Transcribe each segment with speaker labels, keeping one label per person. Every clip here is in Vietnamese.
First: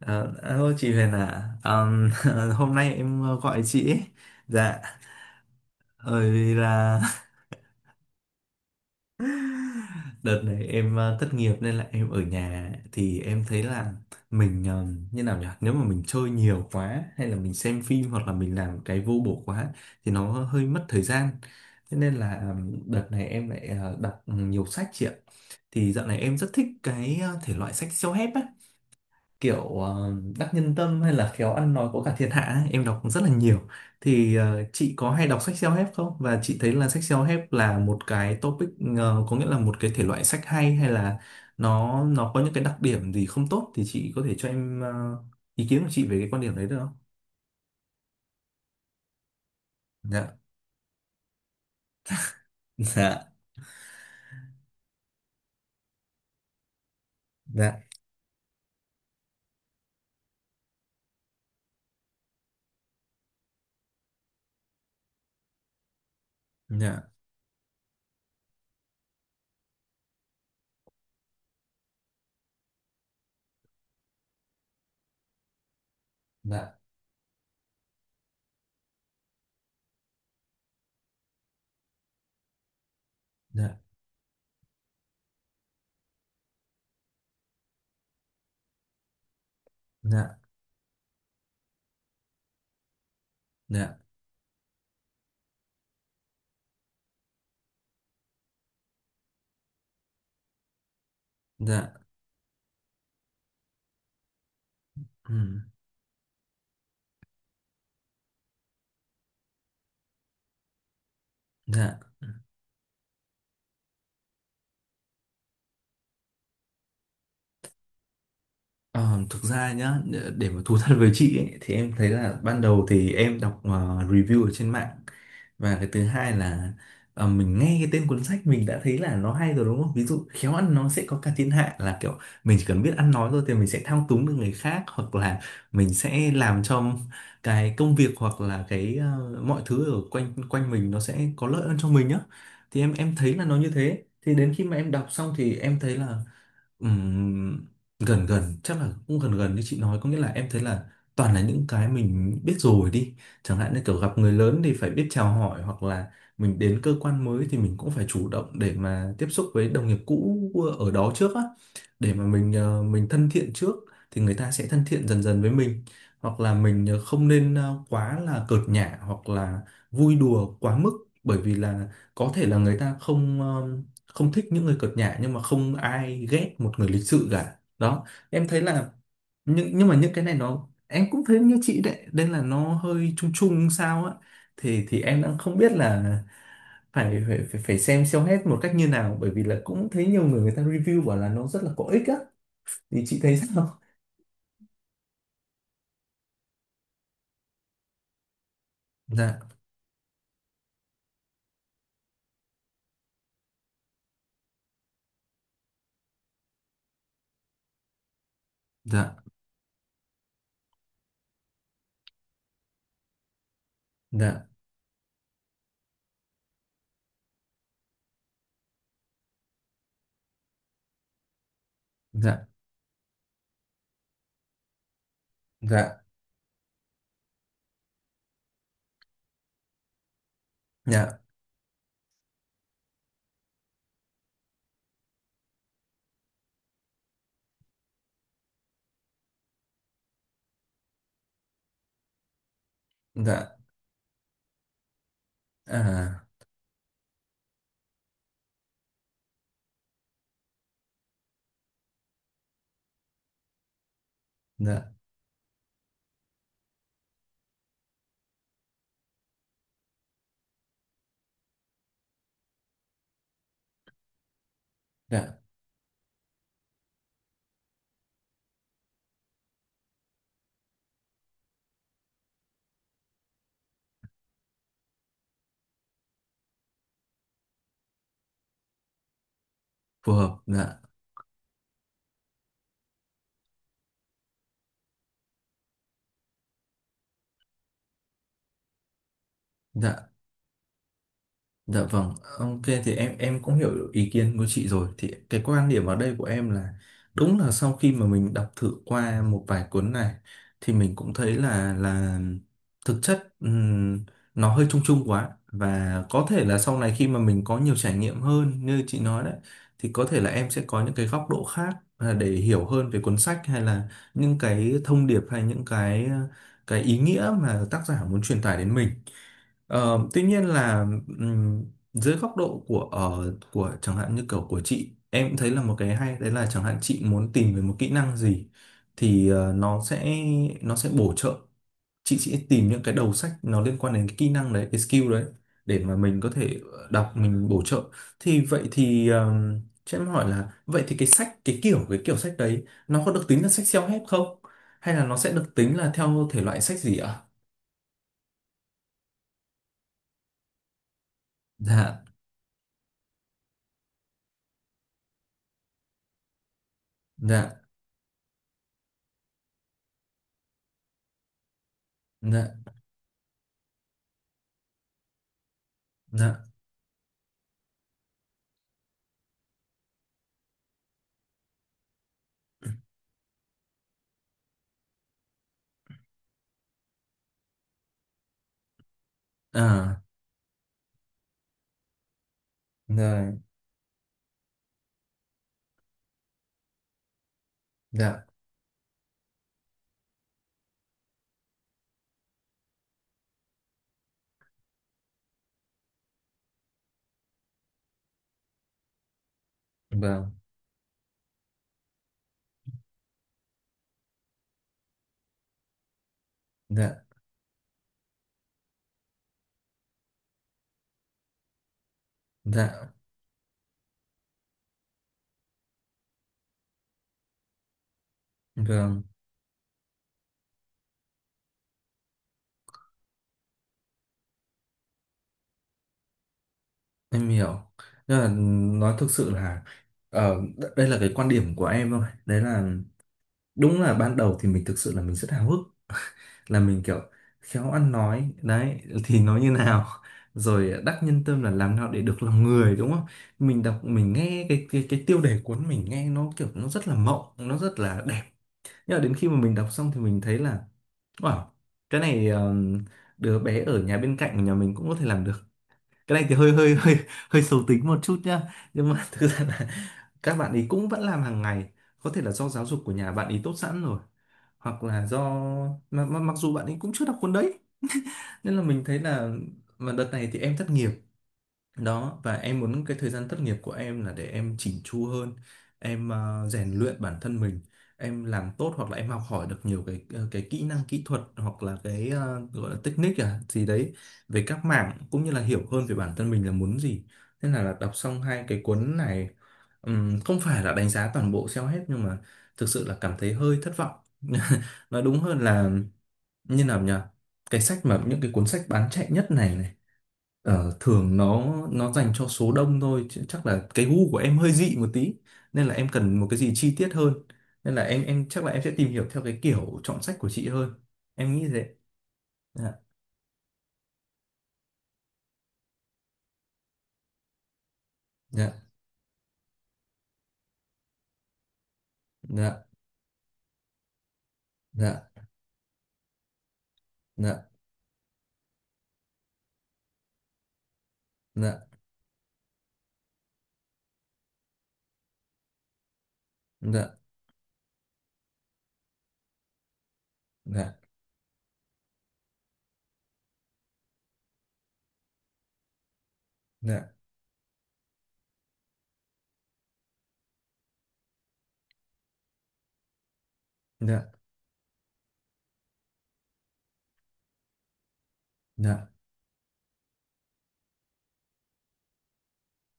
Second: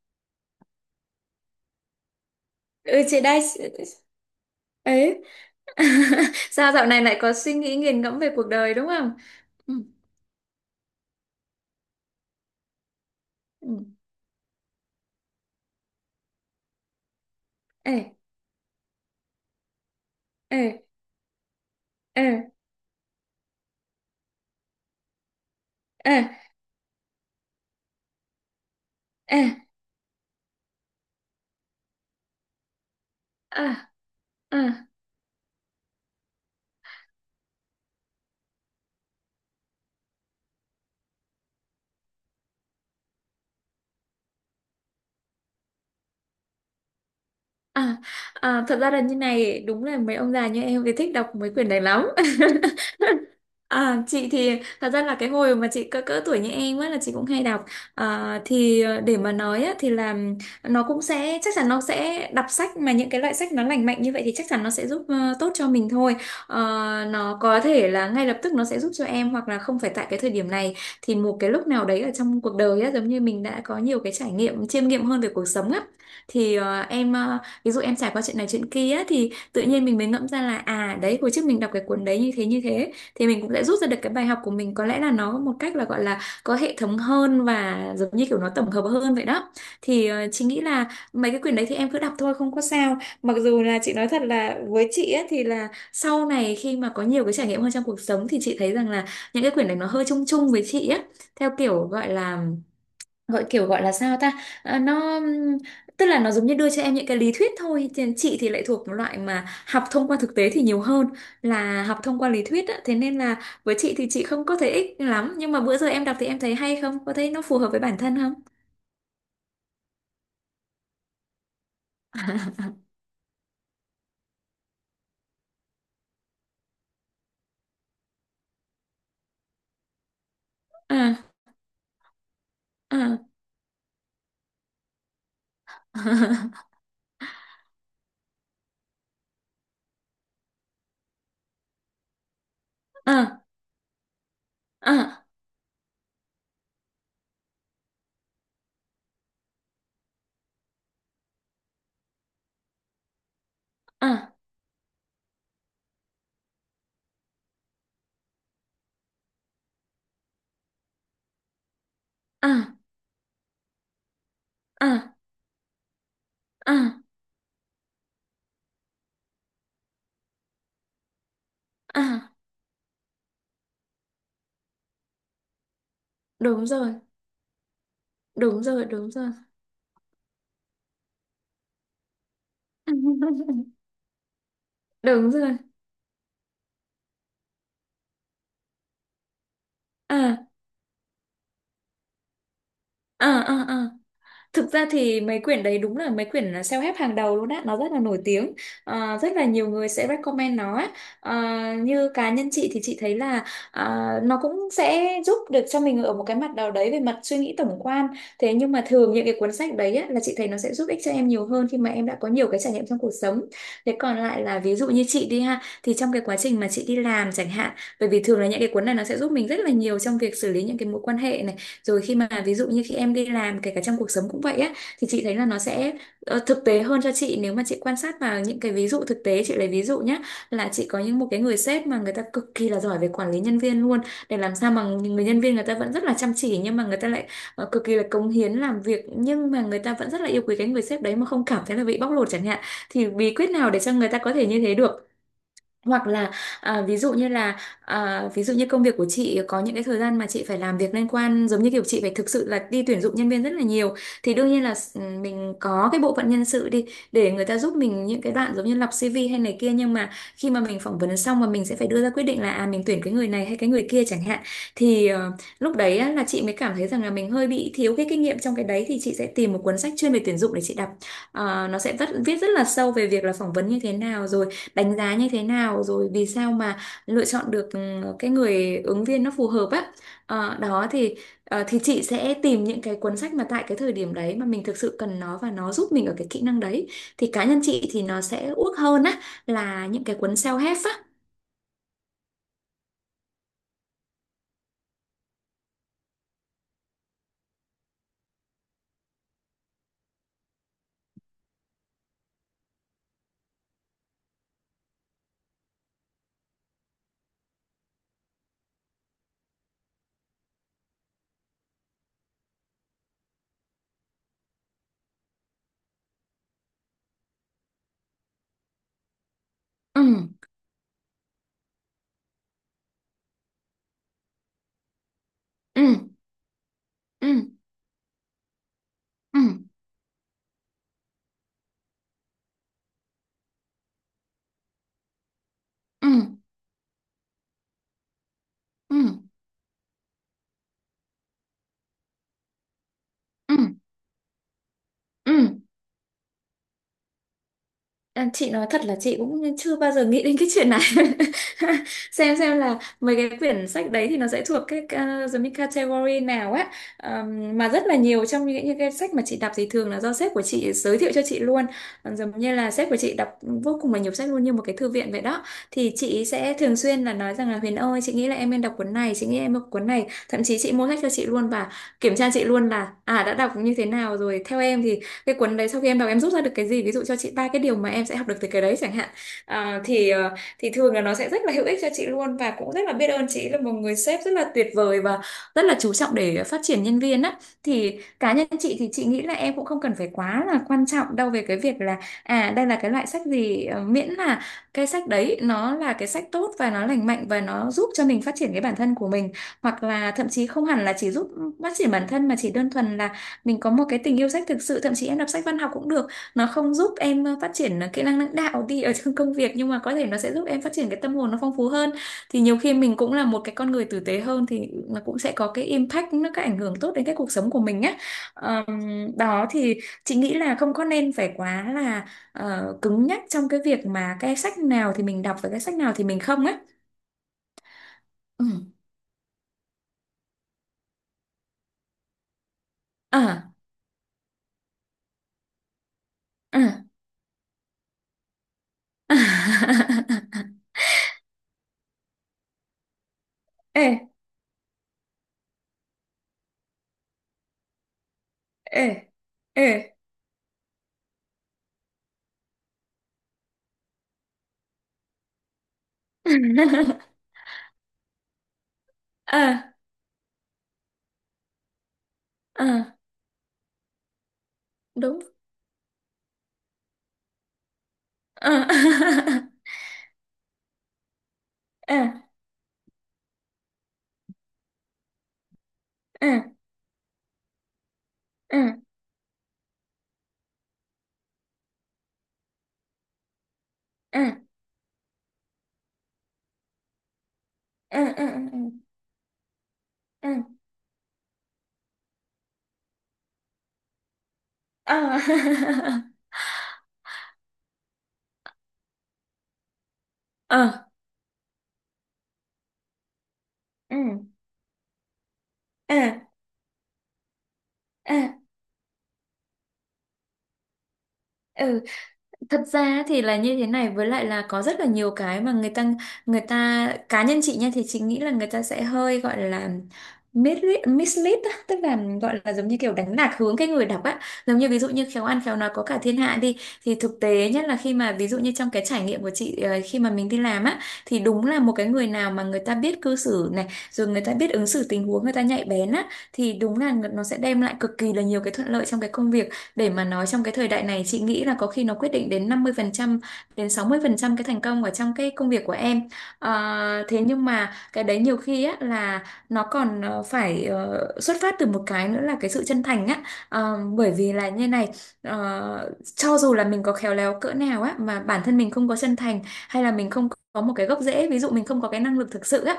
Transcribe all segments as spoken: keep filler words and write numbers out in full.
Speaker 1: Ờ, Alo chị Huyền à, Ờm, hôm nay
Speaker 2: Ừ, chị
Speaker 1: em ờ,
Speaker 2: đây.
Speaker 1: gọi chị ấy. Dạ,
Speaker 2: Ấy.
Speaker 1: bởi vì
Speaker 2: Sao dạo
Speaker 1: là
Speaker 2: này lại có suy nghĩ nghiền ngẫm về cuộc đời đúng không? Ừ.
Speaker 1: đợt này em ờ, thất nghiệp nên là em ở nhà thì em thấy
Speaker 2: Ừ.
Speaker 1: là mình ờm, như nào nhỉ? Nếu mà mình chơi nhiều quá hay là mình xem
Speaker 2: Ê.
Speaker 1: phim hoặc là mình làm cái vô bổ quá thì nó
Speaker 2: Ê.
Speaker 1: hơi mất thời gian. Thế nên
Speaker 2: Ê.
Speaker 1: là ờm, đợt này em lại ờ, đọc nhiều sách chị ạ. Thì dạo này
Speaker 2: Ê.
Speaker 1: em rất thích cái ờ, thể loại sách self-help á.
Speaker 2: Ê.
Speaker 1: Kiểu ờ, đắc nhân tâm hay là khéo ăn nói có cả thiên hạ ấy, em đọc rất là nhiều.
Speaker 2: À.
Speaker 1: Thì
Speaker 2: À.
Speaker 1: ờ, chị có hay đọc sách self-help không, và chị thấy là sách self-help là một cái topic, ờ, có nghĩa là một cái thể loại sách hay, hay là nó nó có những cái đặc điểm gì không tốt, thì chị có thể cho em ờ, ý kiến của chị về cái quan điểm đấy được không?
Speaker 2: À. À. Thật ra là như này, đúng là mấy ông
Speaker 1: Dạ,
Speaker 2: già như em thì thích đọc mấy quyển này lắm.
Speaker 1: dạ,
Speaker 2: À, chị thì thật ra là cái hồi mà chị cỡ cỡ tuổi như em á là chị cũng hay đọc.
Speaker 1: dạ,
Speaker 2: À, thì ờ, để mà nói á, thì là nó cũng sẽ chắc chắn nó sẽ đọc sách mà những cái loại sách nó lành mạnh như vậy thì chắc chắn nó sẽ giúp ờ, tốt cho mình thôi. Ờ,
Speaker 1: dạ,
Speaker 2: nó có thể là ngay lập tức nó sẽ giúp cho em hoặc là không phải tại cái thời điểm này thì một cái lúc nào đấy ở trong cuộc đời á giống như mình đã có nhiều cái trải nghiệm chiêm nghiệm hơn về cuộc sống á thì ờ, em ờ, ví dụ em trải qua chuyện này chuyện kia á, thì tự nhiên mình mới ngẫm ra là à đấy hồi trước mình đọc cái cuốn đấy như thế như thế thì mình cũng sẽ
Speaker 1: dạ,
Speaker 2: rút ra được cái bài học của mình có lẽ là nó một cách là gọi là có hệ thống hơn và giống như kiểu nó tổng hợp hơn vậy đó. Thì
Speaker 1: dạ,
Speaker 2: ờ,
Speaker 1: dạ,
Speaker 2: chị nghĩ là mấy cái quyển đấy thì em cứ đọc thôi không có sao. Mặc dù là chị
Speaker 1: dạ,
Speaker 2: nói thật là với chị ấy, thì là sau này khi mà có nhiều cái trải nghiệm hơn trong cuộc sống thì chị thấy rằng là những cái quyển này nó hơi chung chung với chị á, theo kiểu
Speaker 1: dạ,
Speaker 2: gọi là, gọi kiểu gọi là sao ta. À, nó
Speaker 1: ừ,
Speaker 2: ừm, tức là nó giống như đưa cho em những cái lý thuyết thôi. Thì chị thì lại thuộc một loại mà học thông qua thực tế thì nhiều hơn là
Speaker 1: dạ.
Speaker 2: học thông qua lý thuyết á. Thế nên là với chị thì chị không có thấy ích lắm, nhưng mà bữa giờ em đọc thì em thấy hay không, có thấy nó phù hợp với bản thân không?
Speaker 1: Ờ, Thực ra nhá, để mà thú thật với chị ấy, thì em thấy là ban đầu thì em đọc ờ, review ở trên mạng, và cái thứ hai là ờ, mình nghe cái tên cuốn sách mình đã thấy là nó hay rồi, đúng không? Ví dụ khéo ăn nói sẽ có
Speaker 2: À.
Speaker 1: cả thiên hạ là kiểu mình chỉ cần biết ăn
Speaker 2: À.
Speaker 1: nói thôi thì mình sẽ thao túng được người khác, hoặc là mình sẽ làm cho cái công việc hoặc là cái ờ, mọi thứ ở quanh quanh mình nó sẽ có lợi hơn cho mình nhá. Thì em em thấy
Speaker 2: À.
Speaker 1: là nó như thế. Thì đến khi mà em đọc
Speaker 2: À.
Speaker 1: xong thì em thấy là, Ừm, gần gần chắc là cũng gần gần như chị nói, có nghĩa là em thấy là toàn là những cái mình biết rồi đi. Chẳng hạn như kiểu gặp người
Speaker 2: À.
Speaker 1: lớn thì phải biết chào hỏi, hoặc là mình đến cơ quan mới thì mình cũng phải chủ động để mà tiếp xúc với đồng nghiệp cũ ở đó trước á, để mà mình
Speaker 2: À.
Speaker 1: ờ, mình thân thiện trước thì người ta sẽ thân thiện
Speaker 2: À.
Speaker 1: dần dần với mình. Hoặc là mình
Speaker 2: À.
Speaker 1: ờ, không nên ờ, quá là cợt nhả hoặc là vui đùa quá mức. Bởi vì là
Speaker 2: À.
Speaker 1: có thể là người ta không ờ, không thích những người cợt nhả, nhưng mà không ai ghét
Speaker 2: Đúng
Speaker 1: một người
Speaker 2: rồi.
Speaker 1: lịch sự cả đó. Em thấy
Speaker 2: Đúng rồi.
Speaker 1: là,
Speaker 2: Đúng rồi.
Speaker 1: nhưng nhưng mà những cái này nó em cũng thấy như chị đấy nên là nó hơi chung chung sao á. Thì thì em
Speaker 2: Đúng
Speaker 1: đang không
Speaker 2: rồi.
Speaker 1: biết là phải phải phải, phải xem xem hết một cách như nào, bởi vì là cũng thấy nhiều người
Speaker 2: À.
Speaker 1: người ta review bảo là nó rất là có ích á, thì chị thấy
Speaker 2: À. À.
Speaker 1: sao.
Speaker 2: À. Thực ra thì mấy quyển đấy đúng là mấy quyển self-help hàng đầu luôn á, nó rất là nổi tiếng. Ờ, rất là
Speaker 1: Dạ,
Speaker 2: nhiều người sẽ recommend nó á. Ờ, như cá nhân chị thì chị thấy là à, nó cũng sẽ giúp được cho mình ở một cái mặt nào đấy về mặt suy nghĩ tổng quan. Thế nhưng mà thường
Speaker 1: dạ,
Speaker 2: những cái cuốn sách đấy á, là chị thấy nó sẽ giúp ích cho em nhiều hơn khi mà em đã có nhiều cái trải nghiệm trong cuộc sống. Thế còn lại
Speaker 1: dạ,
Speaker 2: là ví dụ như chị đi ha, thì trong cái quá trình mà chị đi làm chẳng hạn, bởi vì thường là những cái cuốn này nó sẽ giúp mình rất là nhiều trong việc xử lý những cái mối quan hệ này, rồi khi mà
Speaker 1: dạ,
Speaker 2: ví dụ như khi em đi làm kể cả trong cuộc sống cũng vậy á, thì chị thấy là nó
Speaker 1: dạ,
Speaker 2: sẽ ờ, thực tế hơn cho chị nếu mà chị quan sát vào những cái ví dụ thực tế. Chị lấy ví dụ nhé, là chị có
Speaker 1: dạ,
Speaker 2: những một cái người sếp mà người ta cực kỳ là giỏi về quản lý nhân viên luôn, để làm sao mà người nhân viên người ta vẫn rất là chăm chỉ nhưng mà người ta lại ờ, cực kỳ là cống hiến làm việc, nhưng mà người ta vẫn rất là yêu quý cái người sếp đấy mà không cảm thấy là bị bóc lột chẳng hạn, thì bí quyết
Speaker 1: dạ,
Speaker 2: nào để cho người ta có thể như thế được. Hoặc
Speaker 1: à,
Speaker 2: là à, ví dụ như là à, ví dụ như công việc của chị có những cái thời gian mà chị phải làm việc liên quan giống như kiểu chị phải thực sự là đi tuyển dụng nhân viên rất là nhiều, thì đương nhiên là
Speaker 1: dạ,
Speaker 2: s- mình có cái bộ phận nhân sự đi để người ta giúp mình những cái đoạn giống như lọc xi vi hay này kia, nhưng mà khi mà mình phỏng vấn xong mà mình sẽ phải đưa ra quyết định là à mình tuyển cái người này hay cái người kia chẳng hạn, thì ờ,
Speaker 1: dạ,
Speaker 2: lúc đấy á, là chị mới cảm thấy rằng là mình hơi bị thiếu cái kinh nghiệm trong cái đấy, thì chị sẽ tìm một cuốn sách chuyên về tuyển dụng để chị đọc. Ờ, nó sẽ vắt- viết rất là sâu về việc là phỏng vấn như thế nào rồi đánh giá như thế nào rồi vì sao mà lựa chọn được ừ, cái người ứng viên nó phù hợp á.
Speaker 1: phù hợp,
Speaker 2: Ờ,
Speaker 1: dạ,
Speaker 2: đó thì ờ, thì chị sẽ tìm những cái cuốn sách mà tại cái thời điểm đấy mà mình thực sự cần nó và nó giúp mình ở cái kỹ năng đấy, thì cá nhân chị thì nó sẽ uốc hơn á là những
Speaker 1: dạ.
Speaker 2: cái cuốn self-help á.
Speaker 1: Dạ vâng, ok, thì em em cũng hiểu ý kiến của chị rồi. Thì cái quan điểm ở đây của em là, đúng là sau khi mà mình đọc thử qua một vài cuốn này thì mình cũng thấy là, là thực chất ừm, nó hơi chung chung quá, và có thể là sau này khi mà mình có nhiều trải nghiệm hơn như chị nói đấy, thì có thể là em sẽ có những cái góc độ khác à, để hiểu hơn về cuốn sách hay là những cái thông điệp hay những cái ờ, cái ý nghĩa mà tác giả muốn truyền tải đến mình. Ờ,
Speaker 2: Ừ.
Speaker 1: tuy nhiên là, ừm, dưới góc độ của, ờ, của chẳng hạn như kiểu của chị, em cũng thấy là một cái
Speaker 2: Ừ.
Speaker 1: hay đấy là chẳng hạn chị
Speaker 2: Ừ.
Speaker 1: muốn tìm về một kỹ năng gì thì
Speaker 2: Ừ.
Speaker 1: ờ, nó sẽ nó sẽ bổ trợ. Chị sẽ tìm những cái đầu sách nó liên quan đến cái kỹ năng đấy, cái skill đấy, để mà
Speaker 2: Ừ.
Speaker 1: mình có thể ờ, đọc mình bổ trợ. Thì vậy
Speaker 2: Ừ.
Speaker 1: thì
Speaker 2: Ừ.
Speaker 1: ờm, cho em hỏi là, vậy thì cái sách, cái kiểu cái kiểu sách đấy nó có được tính là
Speaker 2: Ừ.
Speaker 1: sách
Speaker 2: Ừ.
Speaker 1: self-help không, hay là nó sẽ được
Speaker 2: Ừ.
Speaker 1: tính là theo thể loại sách gì ạ?
Speaker 2: À, chị nói thật là chị cũng chưa bao giờ nghĩ đến cái chuyện này.
Speaker 1: Dạ,
Speaker 2: xem xem là mấy cái quyển sách đấy thì nó sẽ thuộc cái uh, giống như category nào á.
Speaker 1: dạ,
Speaker 2: Ờm, mà rất là nhiều trong những, những cái sách mà chị đọc thì thường là do sếp của chị giới thiệu cho chị luôn. Còn giống như là
Speaker 1: dạ.
Speaker 2: sếp của chị đọc vô cùng là nhiều sách luôn như một cái thư viện vậy đó, thì chị
Speaker 1: Dạ.
Speaker 2: sẽ thường xuyên là nói rằng là Huyền ơi chị nghĩ là em nên đọc cuốn này, chị nghĩ em đọc cuốn này, thậm chí chị mua sách cho chị luôn và kiểm tra chị luôn là à đã đọc như thế nào rồi, theo em thì cái cuốn đấy sau khi em đọc em rút ra được cái gì, ví dụ cho chị ba cái điều mà em sẽ học được từ cái đấy chẳng hạn. À,
Speaker 1: À,
Speaker 2: thì ờ, thì thường là nó sẽ rất là hữu ích cho chị luôn và cũng rất là biết ơn
Speaker 1: rồi,
Speaker 2: chị là một người sếp rất là tuyệt vời và rất là chú trọng để phát triển nhân viên á. Thì
Speaker 1: dạ,
Speaker 2: cá nhân chị thì chị nghĩ là em cũng không cần phải quá là quan trọng đâu về cái việc là à đây là cái loại sách gì, ờ, miễn là cái sách đấy nó là cái sách tốt và nó lành mạnh và nó giúp cho mình phát triển cái bản thân của mình, hoặc là thậm
Speaker 1: vâng,
Speaker 2: chí không hẳn là chỉ giúp phát triển bản thân mà chỉ đơn thuần là mình có một cái tình yêu sách thực sự, thậm chí em đọc sách văn học cũng được. Nó không giúp
Speaker 1: dạ,
Speaker 2: em ờ, phát triển ờ, kỹ năng lãnh đạo đi ở trong công việc, nhưng mà có thể nó sẽ giúp em phát triển cái tâm hồn nó phong phú hơn, thì nhiều khi
Speaker 1: dạ,
Speaker 2: mình cũng là một cái con người tử tế hơn thì nó cũng sẽ có cái impact nó, cái ảnh hưởng tốt đến cái cuộc sống của mình á.
Speaker 1: vâng,
Speaker 2: Ờm. Đó thì chị nghĩ là không có nên phải quá là ờ, cứng nhắc trong cái việc mà cái sách nào thì mình đọc và cái sách nào thì mình không á.
Speaker 1: em hiểu. Nhưng là,
Speaker 2: Ừ.
Speaker 1: nói thực sự là, ờ, đ- đây là cái quan điểm của em thôi. Đấy là,
Speaker 2: À.
Speaker 1: đúng là ban đầu thì mình thực sự là mình rất háo hức, là mình
Speaker 2: À.
Speaker 1: kiểu khéo ăn nói, đấy thì nói như nào, rồi đắc nhân tâm là làm nào để được lòng người, đúng không? Mình đọc
Speaker 2: Ê.
Speaker 1: mình nghe cái cái cái tiêu đề cuốn mình nghe nó kiểu nó rất là mộng, nó rất là đẹp.
Speaker 2: Ê.
Speaker 1: Nhưng mà đến khi mà mình đọc
Speaker 2: Ê.
Speaker 1: xong thì mình thấy là, wow, cái này um, đứa bé ở nhà bên cạnh của nhà mình cũng có thể làm được. Cái này thì hơi hơi hơi hơi xấu tính một chút nhá. Nhưng mà thực ra là
Speaker 2: À.
Speaker 1: các bạn ấy cũng vẫn làm hàng ngày. Có thể là do giáo dục của
Speaker 2: À.
Speaker 1: nhà bạn ấy tốt sẵn rồi. Hoặc là do,
Speaker 2: Đúng.
Speaker 1: mà, mà, mặc dù bạn ấy cũng chưa đọc cuốn đấy.
Speaker 2: À.
Speaker 1: Nên là mình thấy là, mà đợt này thì em thất nghiệp đó,
Speaker 2: À.
Speaker 1: và em muốn cái thời gian thất nghiệp của em là để em chỉnh chu hơn, em
Speaker 2: À.
Speaker 1: ờ, rèn luyện bản thân mình, em làm
Speaker 2: À.
Speaker 1: tốt,
Speaker 2: À.
Speaker 1: hoặc là em học hỏi được nhiều cái ờ, cái kỹ năng kỹ thuật, hoặc là cái ờ, gọi là technique à gì đấy
Speaker 2: À.
Speaker 1: về các mảng, cũng như là hiểu hơn về bản thân mình là muốn gì. Thế là, là đọc
Speaker 2: À.
Speaker 1: xong
Speaker 2: À.
Speaker 1: hai cái cuốn này, ừm,
Speaker 2: À. À.
Speaker 1: không phải là đánh giá toàn bộ self-help nhưng mà thực sự là cảm thấy hơi thất vọng.
Speaker 2: À.
Speaker 1: Nói đúng hơn là,
Speaker 2: À.
Speaker 1: như nào nhỉ, cái sách mà, những cái cuốn sách bán chạy nhất này này, ờ, thường nó nó dành cho số đông thôi, chứ chắc là cái
Speaker 2: À.
Speaker 1: gu của em hơi dị một tí, nên là em cần
Speaker 2: À.
Speaker 1: một cái gì chi tiết hơn. Nên là em em
Speaker 2: À.
Speaker 1: chắc là em sẽ tìm hiểu theo cái kiểu chọn sách của chị hơn. Em nghĩ
Speaker 2: À.
Speaker 1: thế.
Speaker 2: Thật
Speaker 1: Dạ,
Speaker 2: ra thì là như thế này, với lại là có rất là nhiều cái mà người ta người ta cá nhân chị nha thì chị nghĩ là người
Speaker 1: dạ,
Speaker 2: ta sẽ hơi gọi là mislead mislead á, tức là gọi là
Speaker 1: dạ,
Speaker 2: giống như kiểu đánh lạc hướng cái người đọc á. Giống như ví dụ
Speaker 1: dạ,
Speaker 2: như khéo ăn khéo nói có cả thiên hạ đi, thì thực
Speaker 1: dạ,
Speaker 2: tế nhất là khi mà ví dụ như trong cái trải nghiệm của chị ờ, khi mà mình đi làm á thì đúng
Speaker 1: dạ,
Speaker 2: là một cái người nào mà người ta biết cư xử này, rồi người ta biết ứng xử tình huống người ta nhạy bén á, thì đúng là nó sẽ đem lại cực kỳ là nhiều cái thuận lợi trong cái công việc. Để mà nói trong cái thời
Speaker 1: dạ,
Speaker 2: đại này chị nghĩ là có khi nó quyết định đến năm mươi phần trăm đến sáu mươi phần trăm cái thành công ở trong cái công việc của em.
Speaker 1: dạ,
Speaker 2: Ờ, thế nhưng mà cái đấy nhiều khi á là nó còn ờ, phải ờ, xuất phát Từ một cái nữa là cái sự chân thành á. Ờ,
Speaker 1: dạ,
Speaker 2: bởi vì là như này, ờ, cho dù là mình có khéo léo cỡ nào á mà bản thân mình
Speaker 1: dạ,
Speaker 2: không có chân thành, hay là mình không có một cái gốc rễ, ví dụ mình không có cái năng lực thực sự á,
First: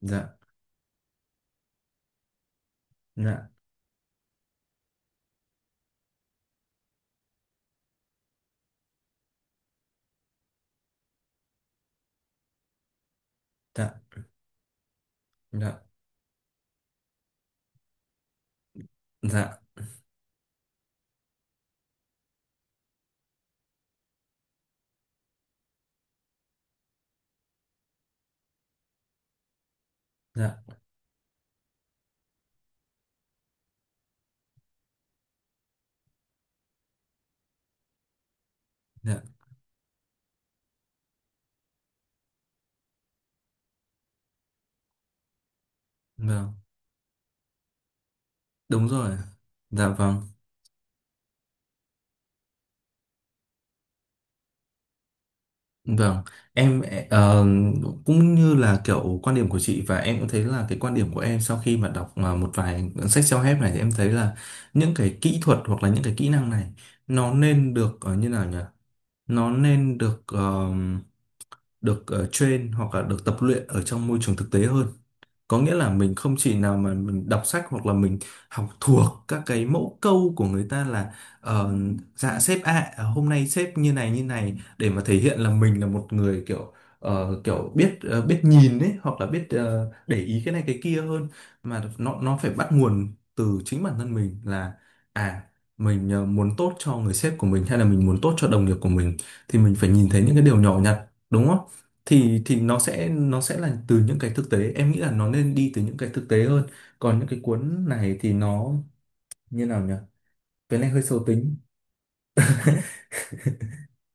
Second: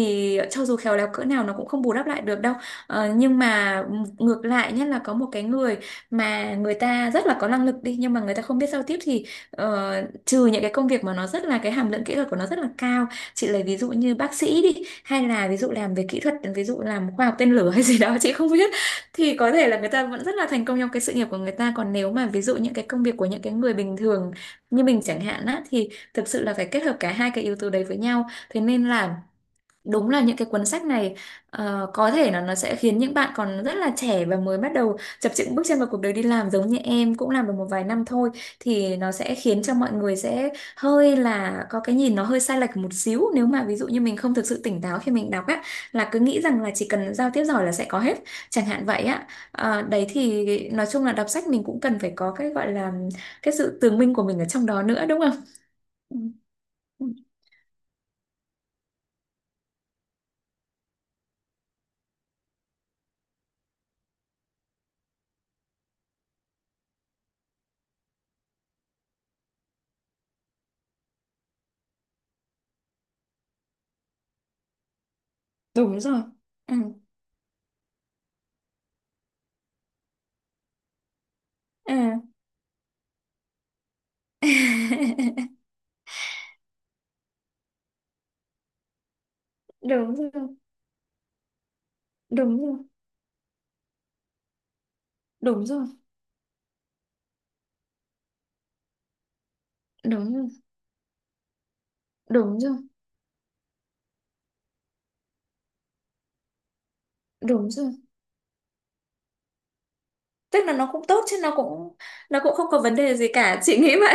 Speaker 1: dạ,
Speaker 2: cho dù khéo léo cỡ nào nó cũng không bù đắp lại được đâu. Ờ, nhưng
Speaker 1: dạ,
Speaker 2: mà ngược lại nhất là có một cái người mà người ta rất là có năng lực đi, nhưng mà người ta không biết giao tiếp thì ờ, trừ những cái công việc mà nó rất là, cái hàm lượng kỹ thuật của nó rất là cao, chị lấy ví
Speaker 1: dạ,
Speaker 2: dụ như
Speaker 1: dạ,
Speaker 2: bác sĩ đi, hay là ví dụ
Speaker 1: dạ,
Speaker 2: làm về kỹ thuật, ví dụ làm khoa học tên lửa hay gì đó chị không biết, thì có
Speaker 1: dạ,
Speaker 2: thể
Speaker 1: dạ,
Speaker 2: là người ta vẫn rất là thành công trong cái sự nghiệp của người ta. Còn nếu mà ví dụ những cái công việc của những cái người bình thường như mình chẳng hạn á, thì thực sự là phải kết hợp cả hai cái yếu tố đấy với nhau. Thế nên là đúng là những cái
Speaker 1: dạ,
Speaker 2: cuốn sách này ờ, có thể là nó sẽ khiến những bạn còn rất là trẻ và mới bắt đầu chập chững bước chân vào cuộc đời đi làm, giống như em cũng làm được một vài năm thôi, thì nó
Speaker 1: dạ,
Speaker 2: sẽ khiến cho mọi người sẽ hơi là có cái nhìn nó hơi sai lệch một xíu, nếu mà ví dụ như mình không thực sự tỉnh táo khi mình đọc á, là cứ nghĩ
Speaker 1: vâng,
Speaker 2: rằng là chỉ cần giao tiếp giỏi là sẽ có hết, chẳng hạn
Speaker 1: đúng
Speaker 2: vậy
Speaker 1: rồi,
Speaker 2: á. Ờ,
Speaker 1: dạ
Speaker 2: đấy
Speaker 1: vâng.
Speaker 2: thì nói chung là đọc sách mình cũng cần phải có cái gọi là cái sự tường minh của mình ở trong đó nữa, đúng không?
Speaker 1: Vâng.
Speaker 2: Ừ.
Speaker 1: Em
Speaker 2: Ừ.
Speaker 1: ờ, cũng như là kiểu quan điểm của chị, và em cũng thấy là, cái quan điểm của em sau khi mà đọc mà một vài sách self-help này thì em thấy là, những cái kỹ thuật hoặc là những cái kỹ năng này nó nên được, ờ, như nào nhỉ? Nó nên được ờ, được ờ, train hoặc là được tập luyện ở trong môi trường thực tế hơn. Có nghĩa là
Speaker 2: Đúng
Speaker 1: mình
Speaker 2: rồi.
Speaker 1: không chỉ
Speaker 2: Ừ.
Speaker 1: nào mà mình đọc sách hoặc là mình học thuộc các cái mẫu câu của người ta là, ờ,
Speaker 2: Ừ.
Speaker 1: dạ sếp ạ, à, hôm nay sếp như này như này, để mà thể hiện là mình là một người kiểu ờ, kiểu biết ờ, biết nhìn ấy, hoặc là biết ờ,
Speaker 2: Đúng
Speaker 1: để
Speaker 2: rồi,
Speaker 1: ý cái này cái kia hơn. Mà nó nó phải
Speaker 2: đúng
Speaker 1: bắt
Speaker 2: rồi,
Speaker 1: nguồn từ chính bản thân mình là, à,
Speaker 2: đúng rồi,
Speaker 1: mình ờ, muốn tốt cho người sếp của mình, hay là mình muốn tốt cho đồng nghiệp của mình, thì mình phải nhìn thấy
Speaker 2: đúng
Speaker 1: những cái
Speaker 2: rồi,
Speaker 1: điều nhỏ nhặt, đúng không? thì thì
Speaker 2: đúng rồi,
Speaker 1: nó sẽ nó sẽ là từ những cái thực tế. Em nghĩ là nó nên đi từ những cái thực tế hơn. Còn những cái
Speaker 2: đúng
Speaker 1: cuốn
Speaker 2: rồi.
Speaker 1: này thì nó, như nào nhỉ,
Speaker 2: Tức là
Speaker 1: cái
Speaker 2: nó
Speaker 1: này hơi
Speaker 2: cũng
Speaker 1: sâu
Speaker 2: tốt chứ, nó
Speaker 1: tính.
Speaker 2: cũng, nó cũng không có vấn đề gì cả, chị nghĩ vậy.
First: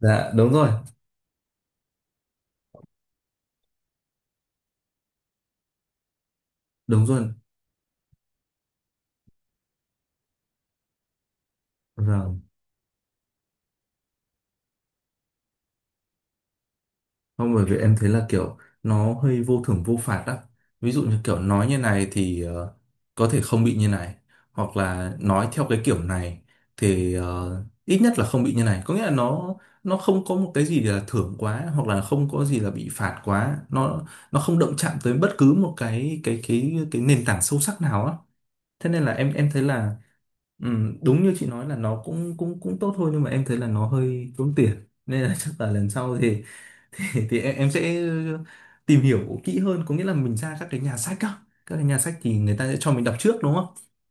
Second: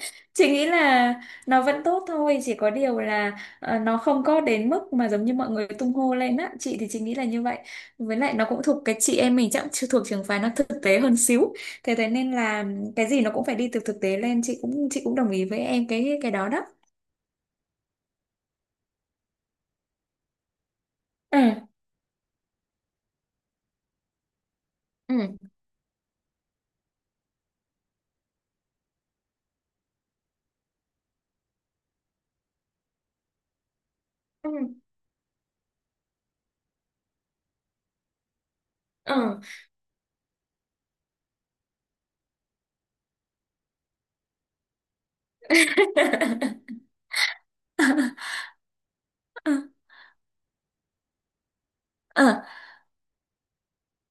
Speaker 1: Dạ
Speaker 2: Chị
Speaker 1: đúng
Speaker 2: nghĩ
Speaker 1: rồi,
Speaker 2: là nó vẫn tốt thôi, chỉ có điều là ờ, nó không có đến mức mà giống như mọi người tung hô lên á, chị thì chị
Speaker 1: đúng
Speaker 2: nghĩ là
Speaker 1: rồi.
Speaker 2: như vậy. Với lại nó cũng thuộc cái, chị em mình chắc cũng chưa thuộc trường phái, nó thực tế hơn xíu. Thế Thế nên
Speaker 1: Rồi.
Speaker 2: là cái gì nó cũng phải đi từ thực tế lên. Chị cũng chị cũng đồng ý với em cái cái đó đó.
Speaker 1: Không, bởi vì em thấy là kiểu nó hơi vô thưởng vô phạt á. Ví dụ như kiểu
Speaker 2: Ừ.
Speaker 1: nói như này thì ờ, có thể không bị như này. Hoặc là nói
Speaker 2: Ừ.
Speaker 1: theo cái kiểu này thì ờ, ít nhất là không bị như này. Có nghĩa là nó nó không có một cái gì là thưởng quá, hoặc là không có gì là bị phạt quá. Nó nó
Speaker 2: Ừ.
Speaker 1: không động chạm tới bất cứ một cái cái cái cái nền tảng sâu sắc nào á. Thế nên là em
Speaker 2: Ừ.
Speaker 1: em thấy là, ừm, đúng như chị nói là nó cũng cũng cũng tốt thôi, nhưng mà em thấy là nó hơi tốn tiền. Nên là chắc là lần sau thì, thì, thì em, em sẽ
Speaker 2: À,
Speaker 1: tìm hiểu kỹ hơn, có nghĩa là mình ra các cái nhà sách á. Các cái nhà sách thì người ta sẽ cho mình đọc trước, đúng không?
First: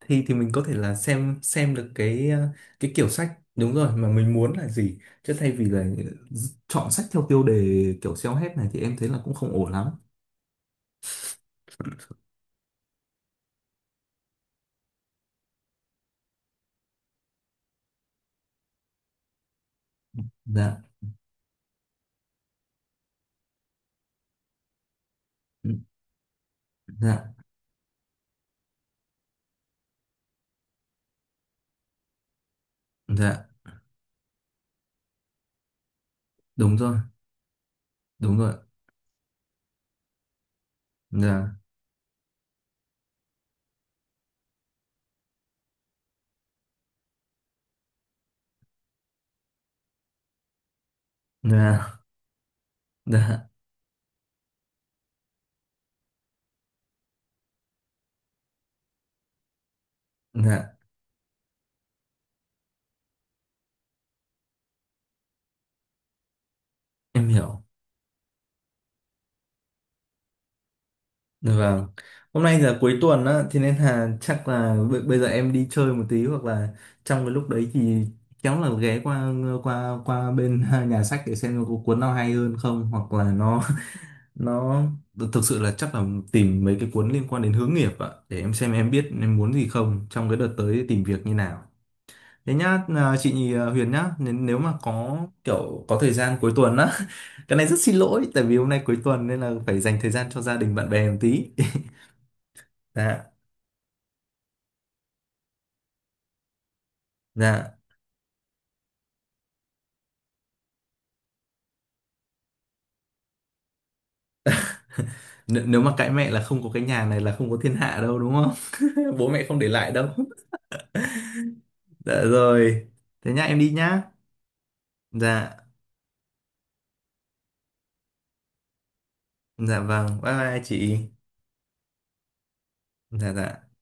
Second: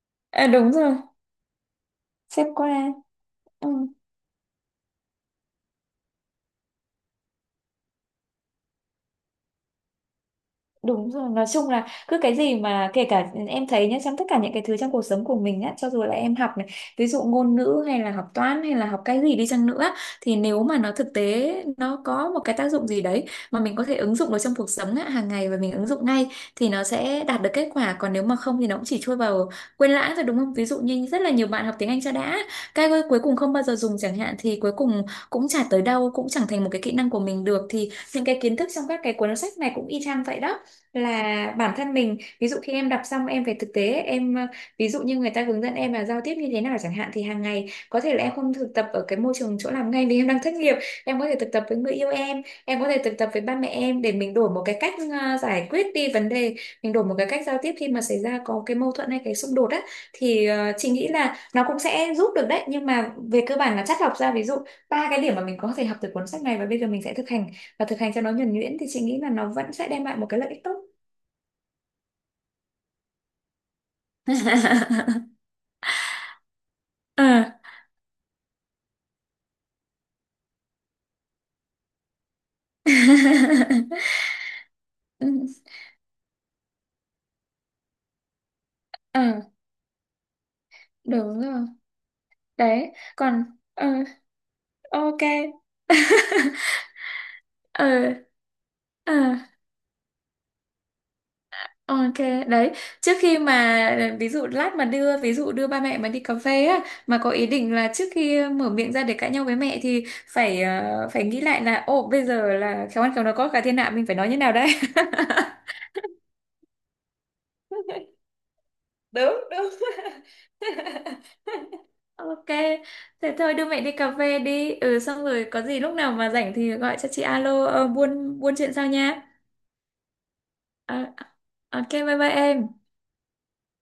Speaker 1: Thì thì
Speaker 2: à,
Speaker 1: mình có
Speaker 2: đúng
Speaker 1: thể
Speaker 2: rồi,
Speaker 1: là xem xem được cái
Speaker 2: xếp
Speaker 1: ờ, cái
Speaker 2: qua.
Speaker 1: kiểu sách
Speaker 2: Ừ.
Speaker 1: đúng rồi mà mình muốn là gì, chứ thay vì là chọn sách theo tiêu đề kiểu xéo hết này thì em thấy là cũng không ổn lắm.
Speaker 2: Đúng rồi, nói chung là cứ cái gì mà, kể cả em thấy nhá, trong tất cả những cái thứ trong cuộc sống của mình á, cho dù là em học này, ví dụ ngôn ngữ hay là học toán hay là học cái gì đi chăng nữa, thì nếu mà
Speaker 1: Dạ,
Speaker 2: nó thực tế, nó có một cái tác dụng gì đấy mà mình có thể ứng dụng được trong cuộc sống á, hàng ngày và
Speaker 1: ừ,
Speaker 2: mình ứng dụng ngay, thì nó sẽ
Speaker 1: dạ,
Speaker 2: đạt được kết quả. Còn nếu mà không thì nó cũng chỉ trôi vào quên lãng thôi, đúng không? Ví dụ như rất là nhiều bạn học tiếng Anh cho đã, cái cuối cùng
Speaker 1: dạ,
Speaker 2: không bao giờ dùng chẳng hạn, thì cuối cùng cũng chả tới đâu, cũng chẳng thành một
Speaker 1: đúng
Speaker 2: cái kỹ
Speaker 1: rồi,
Speaker 2: năng của mình được. Thì những
Speaker 1: đúng
Speaker 2: cái
Speaker 1: rồi,
Speaker 2: kiến thức trong các cái cuốn sách này cũng y chang vậy đó, là
Speaker 1: dạ,
Speaker 2: bản thân mình, ví dụ khi em đọc xong em về thực tế em ờ, ví dụ như người ta hướng dẫn em là giao tiếp như thế nào chẳng hạn, thì hàng ngày có thể là em không thực tập ở cái môi trường chỗ làm ngay vì em đang thất nghiệp, em có thể thực tập với người
Speaker 1: dạ,
Speaker 2: yêu em em có thể thực tập với
Speaker 1: dạ,
Speaker 2: ba mẹ em, để mình đổi một cái cách ờ, giải quyết đi vấn đề, mình đổi một cái cách giao tiếp khi mà xảy ra có cái mâu thuẫn hay cái xung đột á, thì ờ,
Speaker 1: dạ,
Speaker 2: chị nghĩ là nó cũng sẽ giúp được đấy. Nhưng mà về cơ bản là chắt lọc ra, ví dụ ba cái điểm mà mình có thể học từ cuốn sách này và bây giờ mình sẽ
Speaker 1: em
Speaker 2: thực hành,
Speaker 1: hiểu.
Speaker 2: và thực hành cho nó nhuần nhuyễn, thì chị nghĩ là nó vẫn sẽ đem lại một cái lợi ích tốt.
Speaker 1: Dạ vâng. Hôm nay giờ cuối tuần á, thế nên là chắc là b- bây giờ em đi chơi một tí, hoặc là
Speaker 2: Ờ.
Speaker 1: trong cái lúc đấy thì khéo là ghé qua qua qua bên nhà sách để xem có cuốn nào hay hơn không, hoặc là nó nó
Speaker 2: Ừ,
Speaker 1: thực sự là chắc là tìm mấy cái cuốn liên quan đến hướng nghiệp ạ, để em xem em biết
Speaker 2: ờ,
Speaker 1: em muốn gì không trong cái đợt tới tìm việc như
Speaker 2: đúng
Speaker 1: nào.
Speaker 2: rồi.
Speaker 1: Thế nhá,
Speaker 2: Đấy.
Speaker 1: à,
Speaker 2: Còn
Speaker 1: chị à,
Speaker 2: ờ,
Speaker 1: Huyền nhá, nên nếu mà có
Speaker 2: ok.
Speaker 1: kiểu có thời gian cuối tuần á, cái này rất
Speaker 2: Ờ.
Speaker 1: xin lỗi tại vì hôm nay cuối
Speaker 2: Ờ,
Speaker 1: tuần nên là phải dành thời gian cho gia đình bạn bè một tí.
Speaker 2: ok. Đấy, trước
Speaker 1: Dạ.
Speaker 2: khi mà ờ, ví dụ lát mà đưa, ví dụ đưa ba mẹ mà đi cà phê á, mà có ý định
Speaker 1: Dạ,
Speaker 2: là trước khi mở miệng ra để cãi nhau với mẹ, thì phải ờ, phải nghĩ lại là, ồ bây giờ là khéo ăn khéo nói có cả thiên hạ, mình phải nói như nào đây.
Speaker 1: N nếu mà cãi mẹ là không có cái nhà này là không có thiên hạ đâu, đúng không? Bố
Speaker 2: Đúng,
Speaker 1: mẹ không để
Speaker 2: đúng.
Speaker 1: lại đâu. Dạ
Speaker 2: Ok,
Speaker 1: rồi. Thế
Speaker 2: thế
Speaker 1: nhá,
Speaker 2: thôi
Speaker 1: em
Speaker 2: đưa
Speaker 1: đi
Speaker 2: mẹ đi
Speaker 1: nhá.
Speaker 2: cà phê đi. Ừ, xong rồi
Speaker 1: Dạ,
Speaker 2: có gì lúc nào mà rảnh thì gọi cho chị, alo ờ, buôn buôn chuyện sau nha.
Speaker 1: dạ vâng. Bye bye chị.
Speaker 2: Ờ, ok, bye bye em.
Speaker 1: Dạ dạ.